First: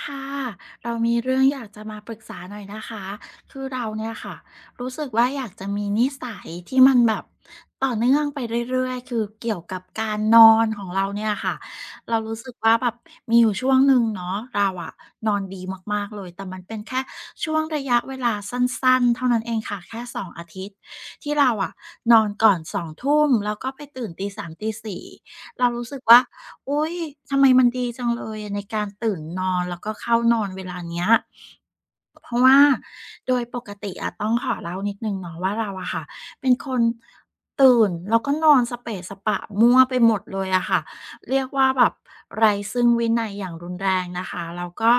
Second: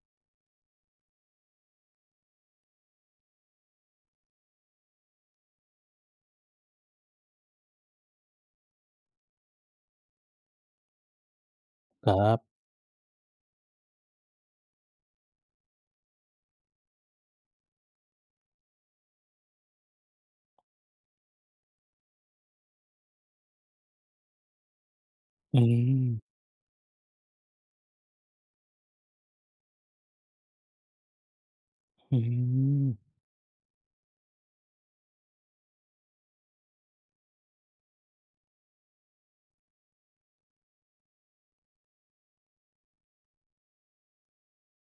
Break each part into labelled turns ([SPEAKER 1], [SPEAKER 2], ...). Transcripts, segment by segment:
[SPEAKER 1] ค่ะเรามีเรื่องอยากจะมาปรึกษาหน่อยนะคะคือเราเนี่ยค่ะรู้สึกว่าอยากจะมีนิสัยที่มันแบบต่อเนื่องไปเรื่อยๆคือเกี่ยวกับการนอนของเราเนี่ยค่ะ
[SPEAKER 2] ครั
[SPEAKER 1] เรารู้สึก
[SPEAKER 2] บ
[SPEAKER 1] ว่าแบบมีอยู่ช่วงหนึ่งเนาะเราอะนอนดีมากๆเลยแต่มันเป็นแค่ช่วงระยะเวลาสั้นๆเท่านั้นเองค่ะแค่สองอาทิตย์ที่เราอะนอนก่อน2ทุ่มแล้วก็ไปตื่นตีสามตีสี่
[SPEAKER 2] อื
[SPEAKER 1] เรารู้สึก
[SPEAKER 2] ม
[SPEAKER 1] ว่า อุ๊ยทำไมมันดีจังเลยในการตื่นนอนแล้วก็เข้านอนเวลาเนี้ย
[SPEAKER 2] อื
[SPEAKER 1] เพราะว่า
[SPEAKER 2] ม
[SPEAKER 1] โดยปกติอะต้องขอเล่านิดหนึ่งเนาะว่าเราอะค่ะเป็นคนตื่นแล้วก็นอนสเปะสปะมั่วไปหมดเลยอะค่ะเรียกว่าแบบไร้ซึ่งวินัยอย่างรุนแรงนะคะแล้วก็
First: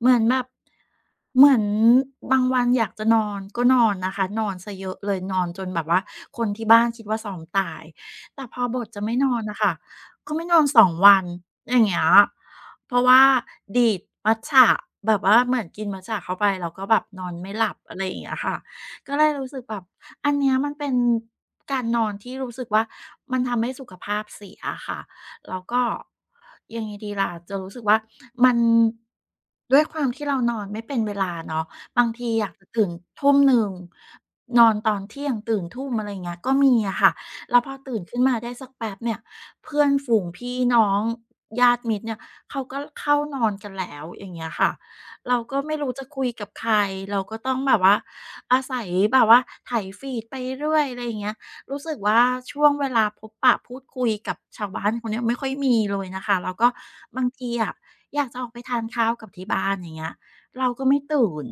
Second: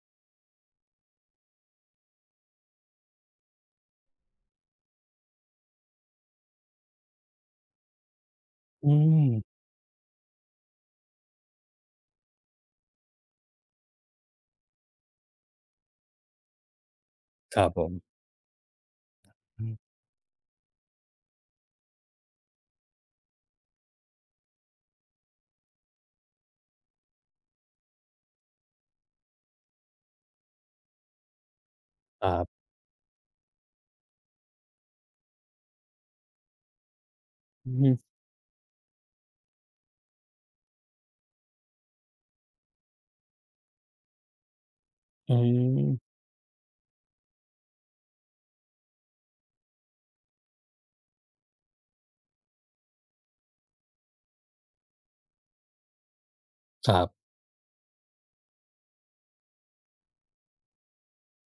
[SPEAKER 1] เหมือนแบบเหมือนบางวันอยากจะนอนก็นอนนะคะนอนเยเยอะเลยนอนจนแบบว่าคนที่บ้านคิดว่าซ้อมตายแต่พอบท
[SPEAKER 2] อื
[SPEAKER 1] จะไม่
[SPEAKER 2] ม
[SPEAKER 1] นอนน่ะค่ะก็ไม่นอนสองวันอย่างเงี้ย เพราะว่าดีดมัตจะแบบว่าเหมือนกินมัตจะเข้าไปแล้วก็แบบนอนไม่
[SPEAKER 2] ค
[SPEAKER 1] ห
[SPEAKER 2] รับ
[SPEAKER 1] ลับ
[SPEAKER 2] ผม
[SPEAKER 1] อะไรอย่างเงี้ยค่ะก็เลยรู้สึก
[SPEAKER 2] อื
[SPEAKER 1] แบบ
[SPEAKER 2] ม
[SPEAKER 1] อันเนี้ยมันเป็นการนอนที่รู้สึกว่ามันทำให้สุขภาพเสียอะค่ะแล้วก็ยังไงดีล่ะจะรู้สึกว่ามันด้วยความที่เรานอนไม่เป็นเวลาเนาะบาง
[SPEAKER 2] ค
[SPEAKER 1] ที
[SPEAKER 2] รั
[SPEAKER 1] อยาก
[SPEAKER 2] บ
[SPEAKER 1] จะตื่นทุ่มหนงนอนตอนเที่ยงตื่นทุ่มอะไรอย่างเงี้ยก็มีอะค่ะแล้วพ
[SPEAKER 2] อื
[SPEAKER 1] อ
[SPEAKER 2] อฮึ
[SPEAKER 1] ตื่นขึ้นมาได้สักแป๊บเนี่ยเพื่อนฝูงพี่น้อง ญาติมิตรเนี่ยเขาก็เข้านอนกันแล้วอย่างเงี้ยค่ะ
[SPEAKER 2] อื
[SPEAKER 1] เราก็ไม่
[SPEAKER 2] ม
[SPEAKER 1] รู้จะคุยกับใครเราก็ต้องแบบว่าอาศัยแบบว่าไถฟีดไปเรื่อยอะไรอย่างเงี้ยรู้สึกว่าช่วงเวลาพบปะพูดคุยกับชาวบ้านเขาเนี่ยไม่ค่อยมีเลยนะคะแล้วก็
[SPEAKER 2] ครั
[SPEAKER 1] บาง
[SPEAKER 2] บ
[SPEAKER 1] ทีอะอยากจะออกไปทานข้าวกับที่บ้านอย่างเงี้ยเราก็ไม่ตื่น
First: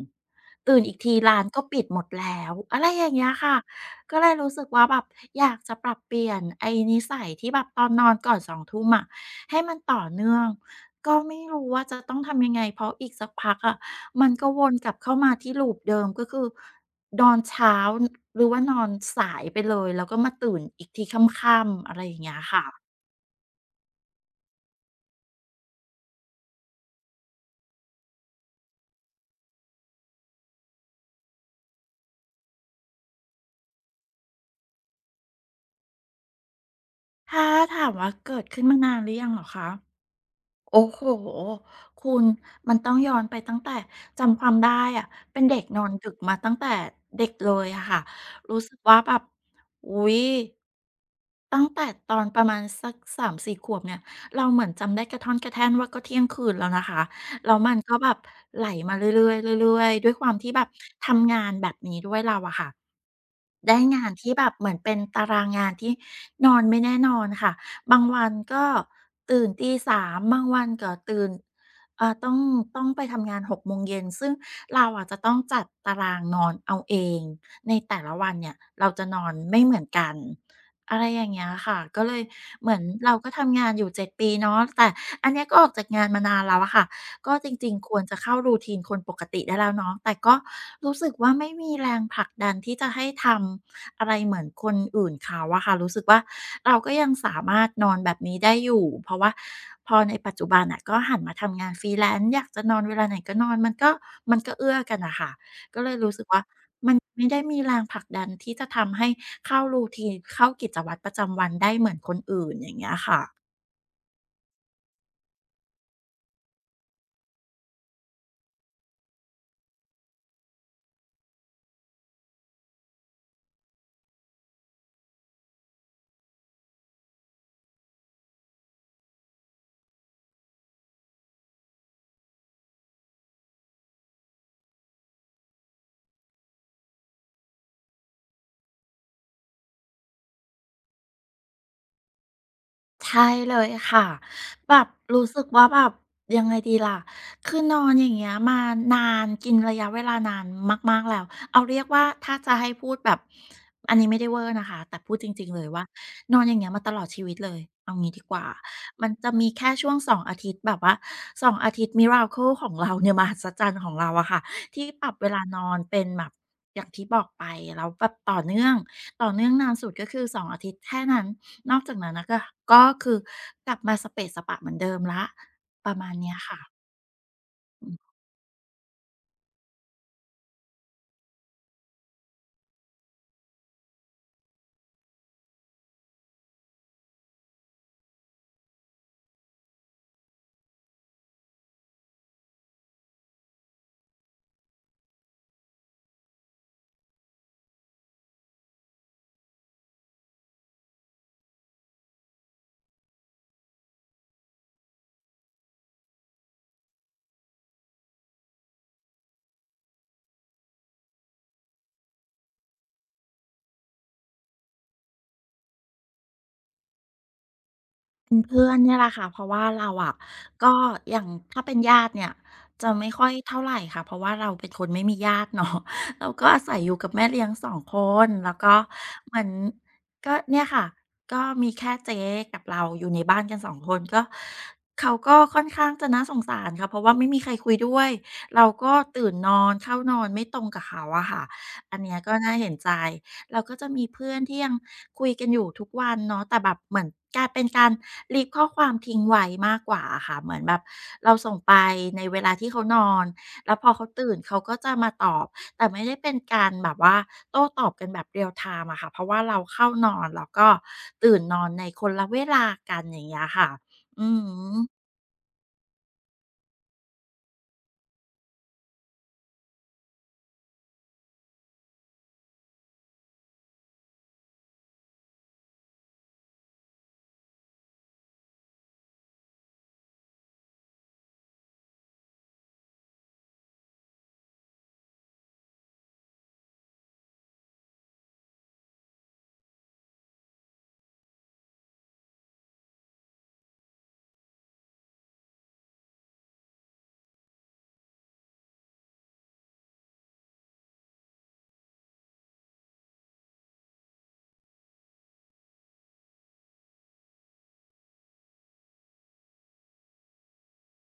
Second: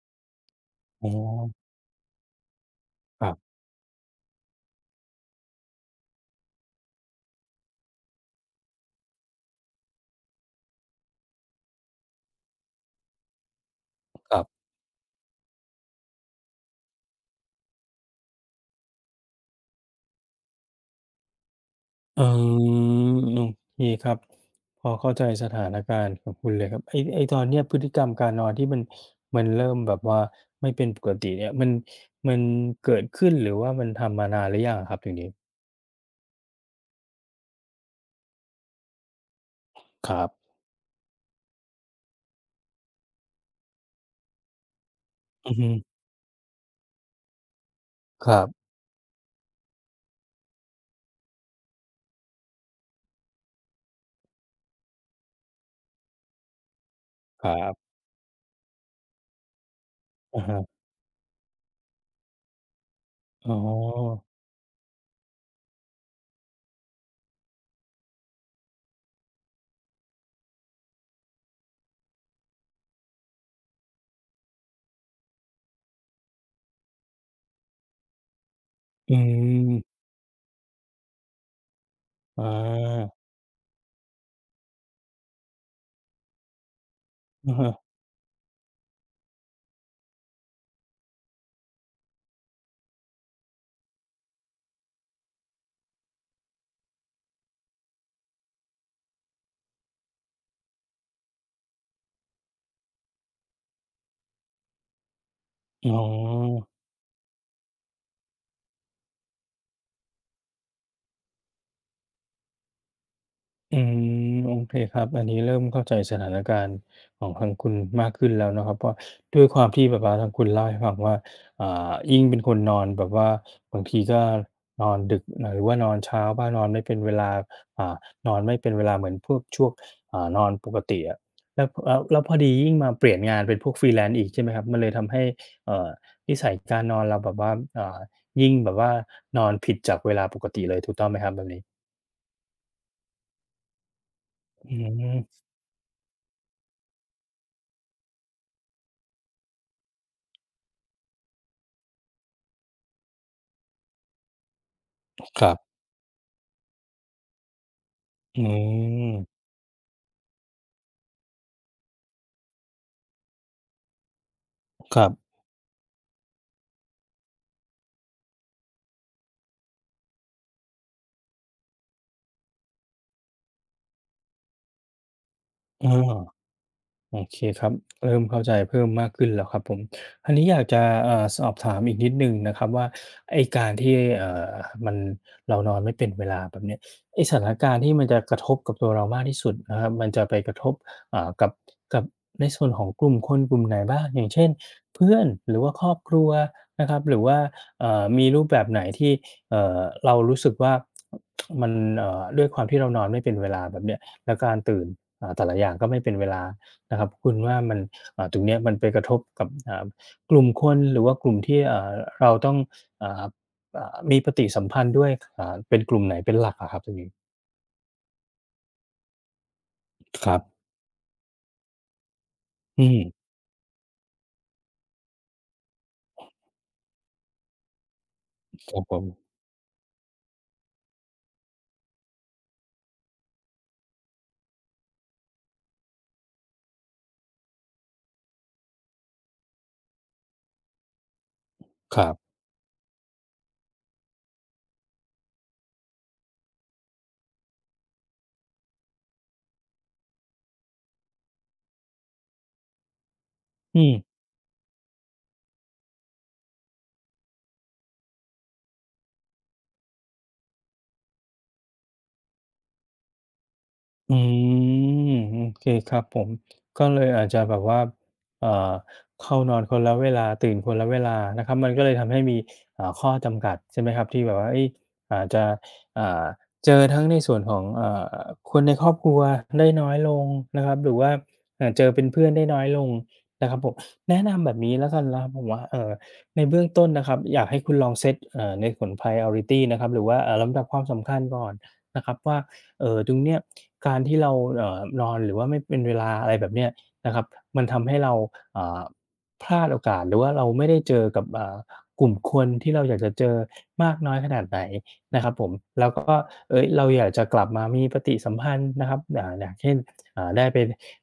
[SPEAKER 1] ตื่นอีก
[SPEAKER 2] อ๋อ
[SPEAKER 1] ทีร้านก็ปิดหมดแล้วอะไรอย่าง
[SPEAKER 2] ค
[SPEAKER 1] เงี้
[SPEAKER 2] รั
[SPEAKER 1] ย
[SPEAKER 2] บ
[SPEAKER 1] ค่ะ ก็เลยรู้สึกว่าแบบอยากจะปรับเปลี่ยนไอ้นิสัยที่แบบตอนนอนก่อน2ทุ่มอะให้มันต่อเนื่องก็ไม่รู้ว่าจะต้องทำยังไงเพราะอีกสักพักอะมัน
[SPEAKER 2] ครั
[SPEAKER 1] ก็ว
[SPEAKER 2] บ
[SPEAKER 1] นกลับเข้ามาที่ loop เดิมก็คือนอนเช้าหรือว่านอนสายไปเลยแล้วก็มาตื่นอีกทีค่ำๆอะไรอย่า
[SPEAKER 2] อื
[SPEAKER 1] งเงี้ยค่ะ
[SPEAKER 2] มโอเคครับพอเข้าใจสถานการณ์ของคุณเลยครับ ไอ้ตอนเนี้ยพฤติกรรมการนอนที่มันเริ่มแบบว่าไม่เป็นปกติเนี่ยมันเกิดขึ้นหรือว่ามันทำมานานหรือยังอะครับตรงนี้
[SPEAKER 1] ถ้าถามว่าเกิดขึ้นมานานหรือยังเหรอคะ
[SPEAKER 2] ครับ
[SPEAKER 1] โอ้โหคุณมันต้องย้อนไปตั้งแต่จำความได้อะเป็น
[SPEAKER 2] อื
[SPEAKER 1] เด็
[SPEAKER 2] อ
[SPEAKER 1] ก
[SPEAKER 2] ฮึ
[SPEAKER 1] นอนดึกมาตั้งแต่เด็กเลยอะค่ะ
[SPEAKER 2] ครั
[SPEAKER 1] รู้
[SPEAKER 2] บ
[SPEAKER 1] สึกว่าแบบอุ๊ยตั้งแต่ตอนประมาณสัก3-4ขวบเนี่ย เราเหมือนจำได้กระท่อนกระแท่นว่าก็เที่ยงคืนแล้วนะคะ
[SPEAKER 2] ค
[SPEAKER 1] แล้ว
[SPEAKER 2] รั
[SPEAKER 1] มัน
[SPEAKER 2] บ
[SPEAKER 1] ก็แบบไหลมาเรื่อยๆเรื่อยๆด้วยความ
[SPEAKER 2] อะ
[SPEAKER 1] ที่
[SPEAKER 2] ฮะ
[SPEAKER 1] แบบทำงานแบบนี้ด้วยเราอะค่ะ
[SPEAKER 2] อ๋
[SPEAKER 1] ได้งาน
[SPEAKER 2] อ
[SPEAKER 1] ที่แบบเหมือนเป็นตารางงานที่นอนไม่แน่นอนค่ะบางวันก็ตื่นตีสาม บางวันก็ตื่นเอ่อต้องต้องไปทำงาน6โมงเย็นซึ่งเราอาจจะต้องจัดตารางนอนเอาเองในแต่ละวันเนี่ยเราจะ
[SPEAKER 2] อื
[SPEAKER 1] นอนไม่
[SPEAKER 2] ม
[SPEAKER 1] เหมือนกันอะไรอย่างเงี้ยค่ะก็เลยเหมือน
[SPEAKER 2] อา
[SPEAKER 1] เราก็ทำงานอยู่7ปีเนาะแต่อันเนี้ยก็ออกจากงานมานานแล้วอะค่ะ ก็จ
[SPEAKER 2] อะ
[SPEAKER 1] ริง
[SPEAKER 2] ฮะ
[SPEAKER 1] ๆ ควรจะเข้า r ูที i e คนปกติได้แล้วเนาะแต่ก็รู้สึกว่าไม่มีแรงผลักดันที่จะให้ทำอะไรเหมือนคนอื่นเขาอะค่ะรู้สึกว่าเราก็ยังสามารถนอนแบบนี้ได้อยู่เพราะว่าพอในปัจจุบันน่ะก็หันมาทำงาน freelance อยากจะนอนเวลาไหนก็นอนมันก็เอื้อกันน่ะค่ะก็
[SPEAKER 2] อ๋
[SPEAKER 1] เลย
[SPEAKER 2] อ
[SPEAKER 1] รู้สึกว่ามันไม่ได้มีแรงผลักดันที่จะทำให้เข้ารูท t น e เข้ากิจวัตรประจำวันได้เหมือนคนอื่นอย่างเงี้ยค่ะ
[SPEAKER 2] อืมโอเคครับอันนี้เริ่มเข้าใจสถานการณ์ของทางคุณมากขึ้นแล้วเนาะครับเพราะด้วยความที่แบบว่าทางคุณเล่าให้ฟังว่ายิ่งเป็นคนนอนแบบว่าบางทีก็นอนดึกหรือว่านอนเช้าบ้างนอนไม่เป็นเวลาอ่านอนไม่เป็นเวลาเหมือนพวกช่วงนอนปกติอะแล้วพอดียิ่งมาเปลี่ยนงานเป็นพวก Freelance อีกใช่ไหมครับมันเลยทำให้เอ่อนิสัยการนอนเราแบบว่าอ่ายิ่งแบบว่านอนผิดจากเวลาปกติเลยถูกต้องไหมครับแบบนี้
[SPEAKER 1] ใช่เลยค่ะแบ
[SPEAKER 2] อื
[SPEAKER 1] บ
[SPEAKER 2] ม
[SPEAKER 1] รู้สึกว่าแบบยังไงดีล่ะคือนอนอย่างเงี้ยมานานกินระยะเวลานานมากๆแล้วเอาเรียกว่าถ้าจะให้พูดแบบอันนี้ไม่ได้เวอร์นะคะแต่พูดจ
[SPEAKER 2] ค
[SPEAKER 1] ริง
[SPEAKER 2] รั
[SPEAKER 1] ๆเลย
[SPEAKER 2] บ
[SPEAKER 1] ว่านอนอย่างเงี้ยมาตลอดชีวิตเลยเอางี้ดีก
[SPEAKER 2] อื
[SPEAKER 1] ว่ามันจะ
[SPEAKER 2] ม
[SPEAKER 1] มีแค่ช่วงสองอาทิตย์แบบว่าสองอาทิตย์ miracle ของเราเนี่ยมหัศจรรย์ของเราอะค่ะที่
[SPEAKER 2] ค
[SPEAKER 1] ป
[SPEAKER 2] รั
[SPEAKER 1] รั
[SPEAKER 2] บ
[SPEAKER 1] บเวลานอนเป็นแบบอย่างที่บอกไปแล้วแบบต่อเนื่องต่อเนื่องนานสุดก็คือสองอาทิตย์แค่นั้น นอกจากนั้นนะก็ก็คือกลับมาสะเปะสะปะเหมือนเดิมแล้ว
[SPEAKER 2] เอ
[SPEAKER 1] ประมาณเนี้ย
[SPEAKER 2] า
[SPEAKER 1] ค่ะ
[SPEAKER 2] โอเคครับเริ่มเข้าใจเพิ่มมากขึ้นแล้วครับผมอันนี้อยากจะสอบถามอีกนิดหนึ่งนะครับว่าไอ้การที่มันเรานอนไม่เป็นเวลาแบบเนี้ยไอ้สถานการณ์ที่มันจะกระทบกับตัวเรามากที่สุดนะครับมันจะไปกระทบเอ่ากับกับในส่วนของกลุ่มคนกลุ่มไหนบ้างอย่างเช่นเพื่อนหรือว่าครอบครัวนะครับหรือว่ามีรูปแบบไหนที่เอ่อเรารู้สึกว่ามันด้วยความที่เรานอนไม่เป็นเวลาแบบเนี้ยแล้วการตื่นแต่ละอย่างก็ไม่เป็นเวลา นะครับคุณว่ามันตรงเนี้ยมันไปกระทบกับกลุ่มคนหรือว่ากลุ่มที่เราต้องอ่ามีปฏิสัมพันธ์ด้วยเป็นกลุ่มไหนเป็นหลักอะครับตรงนี้
[SPEAKER 1] เป็นเพื่อนเนี่ยแหละค่ะเพราะว่าเราอะ
[SPEAKER 2] ครับ
[SPEAKER 1] ก็อย่างถ้าเป็นญาติเนี่ย
[SPEAKER 2] อื
[SPEAKER 1] จะ
[SPEAKER 2] ม
[SPEAKER 1] ไม่ค่อยเท่าไรค่ะเพราะว่าเราเป็นคนไม่มีญาติเนาะ เราก็อาศัยอยู่กับแม่เลี้ยงสองคนแล้ว
[SPEAKER 2] ค
[SPEAKER 1] ก็
[SPEAKER 2] รับผม
[SPEAKER 1] เหมือนก็เนี่ยค่ะก็มีแค่เจ๊กับเราอยู่ในบ้านกันสองคนก็เขาก็ค่อนข้างจะน่าสงสารค่ะเพราะว่าไม่มีใครคุยด้วยเราก็ตื่นนอนเข้านอนไม่ตรงกับเขาอะค่ะอัน
[SPEAKER 2] ครั
[SPEAKER 1] เนี้ย
[SPEAKER 2] บ
[SPEAKER 1] ก็น่าเห็นใจ เราก็จะมีเพื่อนที่ยังคุยกันอยู่ทุกวันเนาะแต่แบบเหมือนกลายเป็นการ leave ข้อความทิ้งไว้มากกว่าอะค่ะเหมือนแบบเราส่งไปในเวลาที่เขานอนแล้ว
[SPEAKER 2] อื
[SPEAKER 1] พอ
[SPEAKER 2] ม
[SPEAKER 1] เขาตื่นเขาก็จะมาตอบแต่ไม่ได้เป็นการแบบว่าโต้ตอบกันแบบ real time อะค่ะเพราะว่าเราเข้านอนแล้วก็ตื่นนอนในคนละเวลากันอย่างเงี้ยค่ะ
[SPEAKER 2] อื
[SPEAKER 1] อือฮึ
[SPEAKER 2] มโอเคครับผมก็เลยอาจจะแบบว่าเอ่อเข้านอนคนละเวลาตื่นคนละเวลานะครับมันก็เลยทำให้มีข้อจำกัดใช่ไหมครับที่แบบว่าเฮ้ยอาจจะอ่าเจอทั้งในส่วนของอคนในครอบครัวได้น้อยลงนะครับหรือว่าเจอเป็นเพื่อนได้น้อยลงนะครับผมแนะนำแบบนี้แล้วกันนะครับผมว่าในเบื้องต้นนะครับอยากให้คุณลองเซตในส่วน priority นะครับหรือว่าลำดับความสำคัญก่อนนะครับว่า ตรงเนี้ยการที่เรานอนหรือว่าไม่เป็นเวลาอะไรแบบเนี้ยนะครับมันทำให้เราอ่าพลาดโอกาสหรือว่าเราไม่ได้เจอกับกลุ่มคนที่เราอยากจะเจอมากน้อยขนาดไหนนะครับผมแล้วก็เฮ้ยเราอยากจะกลับมามีปฏิสัมพันธ์นะครับอย่างเช่นได้ไป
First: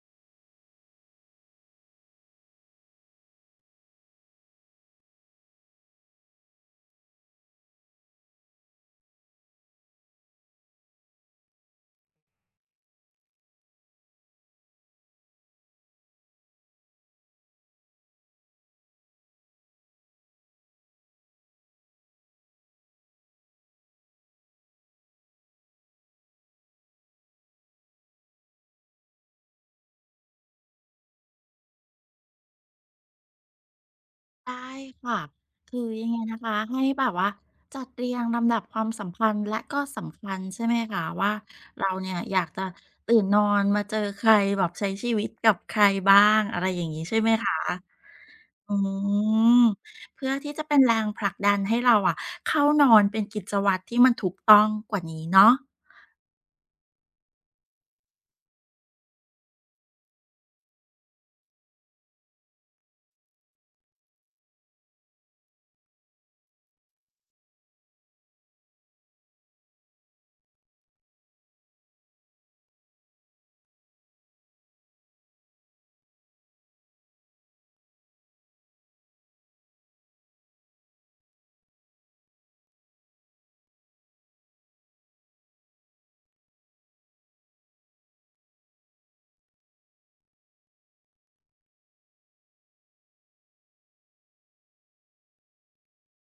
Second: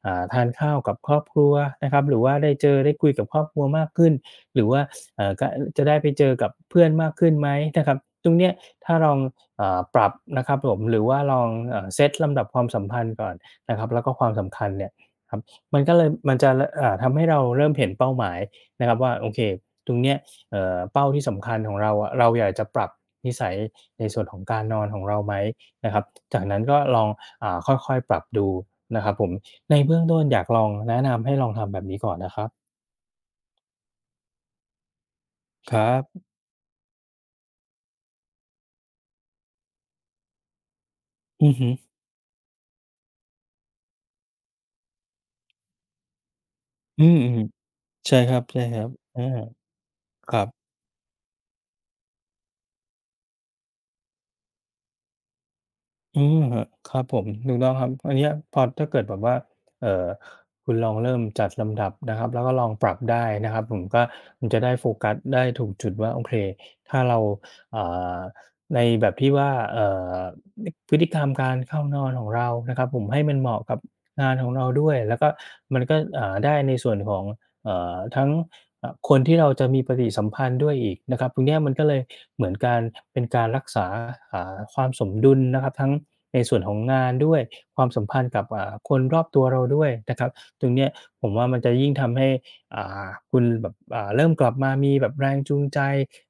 [SPEAKER 2] ทานข้าวกับครอบครัวนะครับหรือว่าได้เจอได้คุยกับครอบครัวมากขึ้นหรือว่ากะจะได้ไปเจอกับเพื่อนมากขึ้นไหมนะครับตรงเนี้ยถ้าลอง ปรับนะครับผมหรือว่าลองเซตลำดับความสัมพันธ์ก่อนนะครับแล้วก็ความสำคัญเนี่ยครับมันก็เลยมันจะลอ่าทำให้เราเริ่มเห็นเป้าหมายนะครับว่าโอเคตรงเนี้ยเป้าที่สำคัญของเราอะเราอยากจะปรับนิสัยในส่วนของการนอนของเราไหมนะครับจากนั้นก็ลองค่อยๆปรับดูนะครับผมในเบื้องต้นอยากลองแนะนำให้ลองทำแบบนี้ก่อนนะครับ
[SPEAKER 1] ได้ค่ะ
[SPEAKER 2] ค
[SPEAKER 1] คือ
[SPEAKER 2] รั
[SPEAKER 1] ยังไง
[SPEAKER 2] บ
[SPEAKER 1] นะคะให้แบบว่าจัดเรียงลำดับความสำคัญและก็สำคัญใช่ไหมคะว่า
[SPEAKER 2] อือฮึ
[SPEAKER 1] เราเนี่ยอยากจะตื่นนอนมาเจอใครแบบใช้ชีวิตกับใครบ้างอะไรอย่างนี้
[SPEAKER 2] อื
[SPEAKER 1] ใช่
[SPEAKER 2] ม
[SPEAKER 1] ไหมคะ
[SPEAKER 2] ๆใช่ครับ
[SPEAKER 1] อื
[SPEAKER 2] ๆอา
[SPEAKER 1] มเพื่อ
[SPEAKER 2] ครั
[SPEAKER 1] ที่จะ
[SPEAKER 2] บ
[SPEAKER 1] เป็นแรงผลักดันให้เราอะเข้านอนเป็นกิจวัตรที่มันถูกต้องกว่านี้เนาะ
[SPEAKER 2] อืมครับผมถูกต้องครับอันเนี้ยพอถ้าเกิดแบบว่าเอ่อคุณลองเริ่มจัดลำดับนะครับแล้วก็ลองปรับได้นะครับผมก็มันจะได้โฟกัสได้ถูกจุดว่าโอเคถ้าเราอ่าในแบบที่ว่าเอ่อนิพฤติกรรมการเข้านอนของเรานะครับผมให้มันเหมาะกับงานของเราด้วยแล้วก็มันก็ได้ในส่วนของ ทั้งคนที่เราจะมีปฏิสัมพันธ์ด้วยอีกนะครับตรงเนี้ยมันก็เลยเหมือนการเป็นการรักษาความสมดุลนะครับทั้งในส่วนของงานด้วยความสัมพันธ์กับคนรอบตัวเราด้วยนะครับตรงเนี้ยผมว่ามันจะยิ่งทำให้คุณแบบเริ่มกลับมามีแบบแรงจูงใจ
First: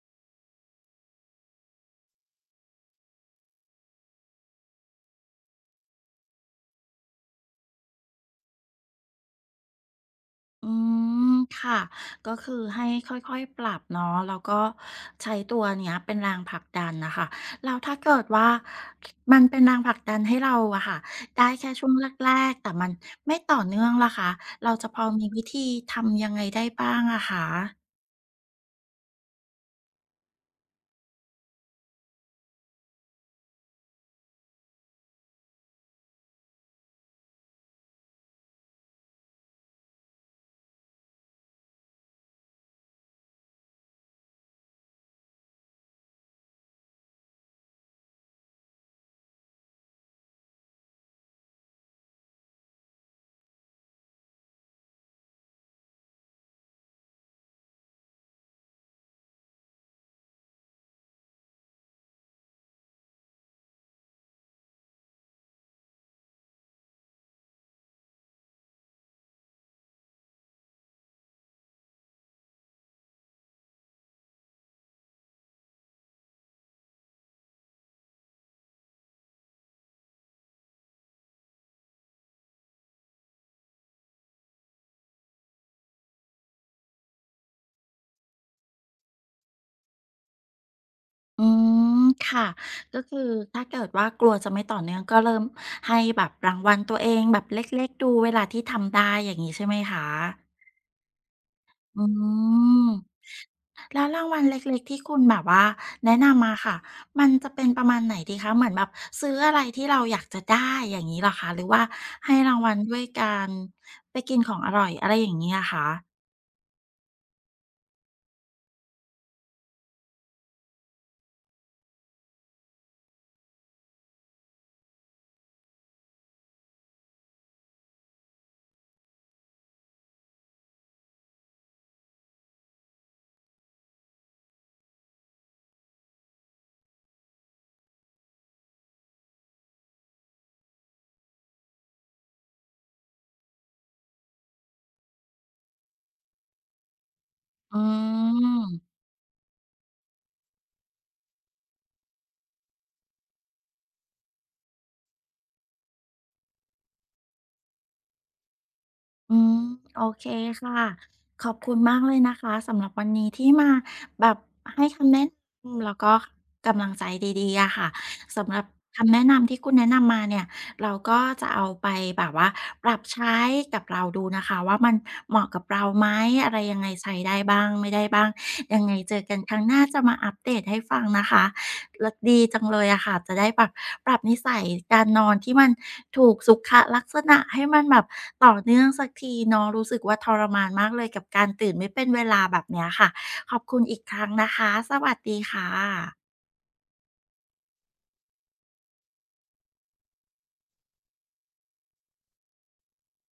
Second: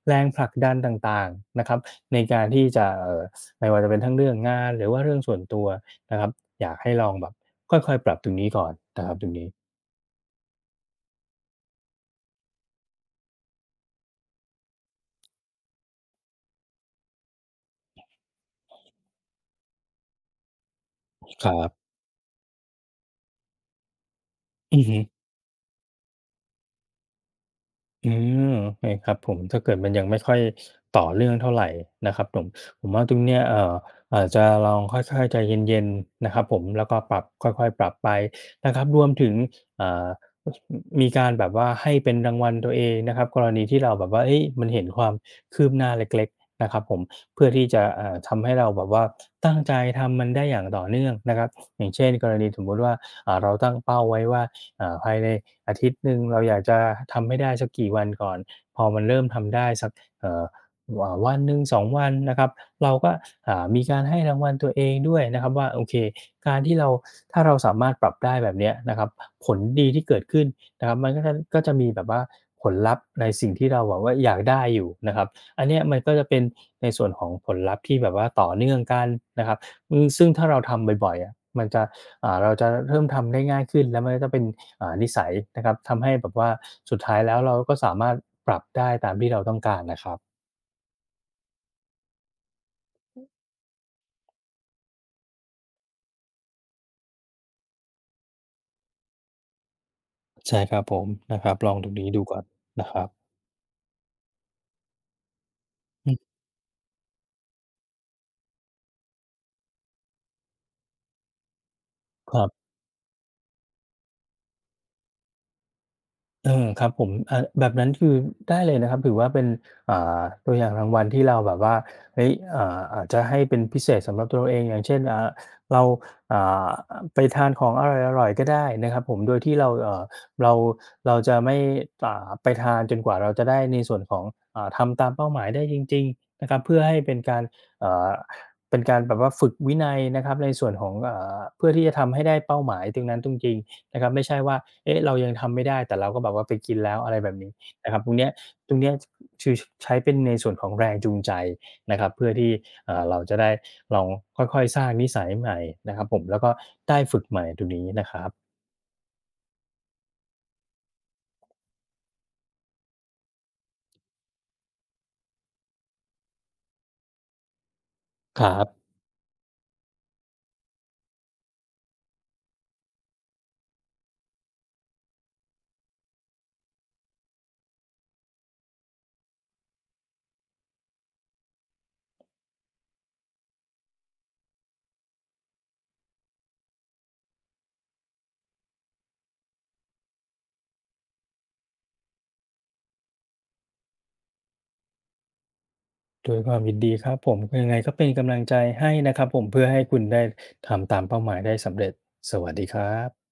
[SPEAKER 2] แรงผลักดันต่างๆนะครับในการที่จะไม่ว่าจะเป็นทั้งเรื่องงานหรือว่าเรื่องส่วนตัวนะครับอยากให้ลองแบบค่อยๆปรับตรงนี้ก่อนนะครับตรงนี้
[SPEAKER 1] อืมค่ะก็คือให้ค่อยๆปรับเนาะแล้วก็ใช้ตัวเนี้ยเป็นแรงผลักดันนะคะแล้วถ้าเกิดว่ามันเป็นแรงผลักดันให้เราอะค่ะได้
[SPEAKER 2] ครั
[SPEAKER 1] แค่ช่
[SPEAKER 2] บ
[SPEAKER 1] วงแรกๆแต่มันไม่ต่อเนื่องล่ะค่ะเรา
[SPEAKER 2] อือ
[SPEAKER 1] จะพ
[SPEAKER 2] ฮึ
[SPEAKER 1] อมีวิธีทำยังไงได้บ้างอะคะ
[SPEAKER 2] อืมใช่ครับผมถ้าเกิดมันยังไม่ค่อยต่อเรื่องเท่าไหรนะครับผมผมว่าตรงเนี้ยอาจจะลองค่อยๆใจเย็นๆนะครับผมแล้วก็ปรับค่อยๆปรับไปนะครับรวมถึงเอ่อมีการแบบว่าให้เป็นรางวัลตัวเองนะครับกรณีที่เราแบบว่าเอ้ยมันเห็นความคืบหน้าเล็กๆนะครับผมเพื่อที่จะทำให้เราแบบว่าตั้งใจทำมันได้อย่างต่อเนื่องนะครับอย่างเช่นกรณีสมมุติว่าเอ่าเราตั้งเป้าไว้ว่าเอ่าภายใน อาทิตย์หนึ่งเราอยากจะทำให้ได้สักกี่วันก่อนพอมันเริ่มทำได้สักเอ่อวันหนึ่งสองวันนะครับเราก็มีการให้รางวัลตัวเองด้วยนะครับว่าโอเคการที่เราถ้าเราสามารถปรับได้แบบเนี้ยนะครับผลดีที่เกิดขึ้นนะครับมันก็จะมีแบบว่าผลลัพธ์ในสิ่งที่เราแบบว่าอยากได้อยู่นะครับอันเนี้ยมันก็จะเป็นในส่วนของผลลัพธ์ที่แบบว่าต่อเนื่องกันนะครับอือซึ่งถ้าเราทำบ่อยๆอะมันจะ เราจะเริ่มทำได้ง่ายขึ้นแล้วมันก็จะเป็นนิสัยนะครับทำให้แบบว่าสุดท้ายแล้วเราก็สามารถปรับได้ตามที่เราต้องการนะครับ
[SPEAKER 1] อืมค่ะก็คือถ้าเกิดว่ากลัวจะไม่ต่อเนื่องก็เริ่มให้แบบรางวัลตัวเองแบบเล็กๆดูเวลาที่ทำได้อย่างนี้ใช่ไหมคะ
[SPEAKER 2] ใช่ครับผมนะครับลองตรง
[SPEAKER 1] อื
[SPEAKER 2] นี้ดูก่อนนะ
[SPEAKER 1] ม
[SPEAKER 2] ครับ
[SPEAKER 1] แล้วรางวัลเล็กๆที่คุณแบบว่า
[SPEAKER 2] อื
[SPEAKER 1] แนะ
[SPEAKER 2] ม
[SPEAKER 1] นำมาค่ะ มันจะเป็นประมาณไหนดีคะ เหมือนแบบซื้ออะไรที่เราอยากจะได้อย่างงี้เหรอคะ หรือว่าให้
[SPEAKER 2] ครั
[SPEAKER 1] ราง
[SPEAKER 2] บ
[SPEAKER 1] วัลด้วยการไปกินของอร่อยอะไรอย่างงี้อะคะ
[SPEAKER 2] เออครับผมเอ่าแบบนั้นคือได้เลยนะครับถือว่าเป็นอ่าตัวอย่างรางวัลที่เราแบบว่าเฮ้ยอาจจะให้เป็นพิเศษสำหรับตัวเราเองอย่างเช่นเราอ่าไปทานของอร่อยๆก็ได้นะครับผมโดยที่เราเราจะไม่ไปทานจนกว่าเราจะได้ในส่วนของทำตามเป้าหมายได้จริงๆนะครับเพื่อให้เป็นการเอ่อเป็นการแบบว่าฝึกวินัยนะครับในส่วนของเพื่อที่จะทำให้ได้เป้าหมายตรงนั้นจริงๆ นะครับไม่ใช่ว่าเอ๊ะเรายังทำไม่ได้แต่เราก็แบบว่าไปกินแล้วอะไรแบบนี้
[SPEAKER 1] อื
[SPEAKER 2] นะครับตรงเนี้ยตรงเนี้ย
[SPEAKER 1] ม
[SPEAKER 2] คือใช้เป็นในส่วนของแรงจูงใจนะครับเพื่อที่เราจะได้ลองค่อยๆสร้างนิสัยใหม่นะครับผมแล้วก็ได้ฝึกใหม่ตรงนี้นะครับ
[SPEAKER 1] อืมโอเคค่ะขอบคุณมากเลยนะคะสำหรับวันนี้ที่มาแบบให้คำแนะนำแล้วก็กำลังใจดีๆอะค่ะ
[SPEAKER 2] ค
[SPEAKER 1] สำ
[SPEAKER 2] รั
[SPEAKER 1] หรับ
[SPEAKER 2] บ
[SPEAKER 1] คำแนะนำที่คุณแนะนำมาเนี่ยเราก็จะเอาไปแบบว่าปรับใช้กับเราดูนะคะว่ามันเหมาะกับเราไหมอะไรยังไงใช้ได้บ้างไม่ได้บ้างยังไงเจอกันครั้งหน้าจะมาอัปเดตให้ฟังนะคะ แล้วดีจังเลยอะค่ะ จะได้แบบปรับนิสัยการนอนที่มันถูกสุขลักษณะให้มันแบบต่อเนื่องสักทีเนาะรู้สึกว่าทรมานมากเลยกับการตื่นไม่เป็นเวลาแบบเนี้ยค่ะขอบคุณอีกครั้งนะคะสวัสดีค่ะ
[SPEAKER 2] ด้วยความยินดีครับผมยังไงก็เป็นกำลังใจให้นะครับผมเพื่อให้คุณได้ทำตามเป้าหมายได้สำเร็จสวัสดีครับ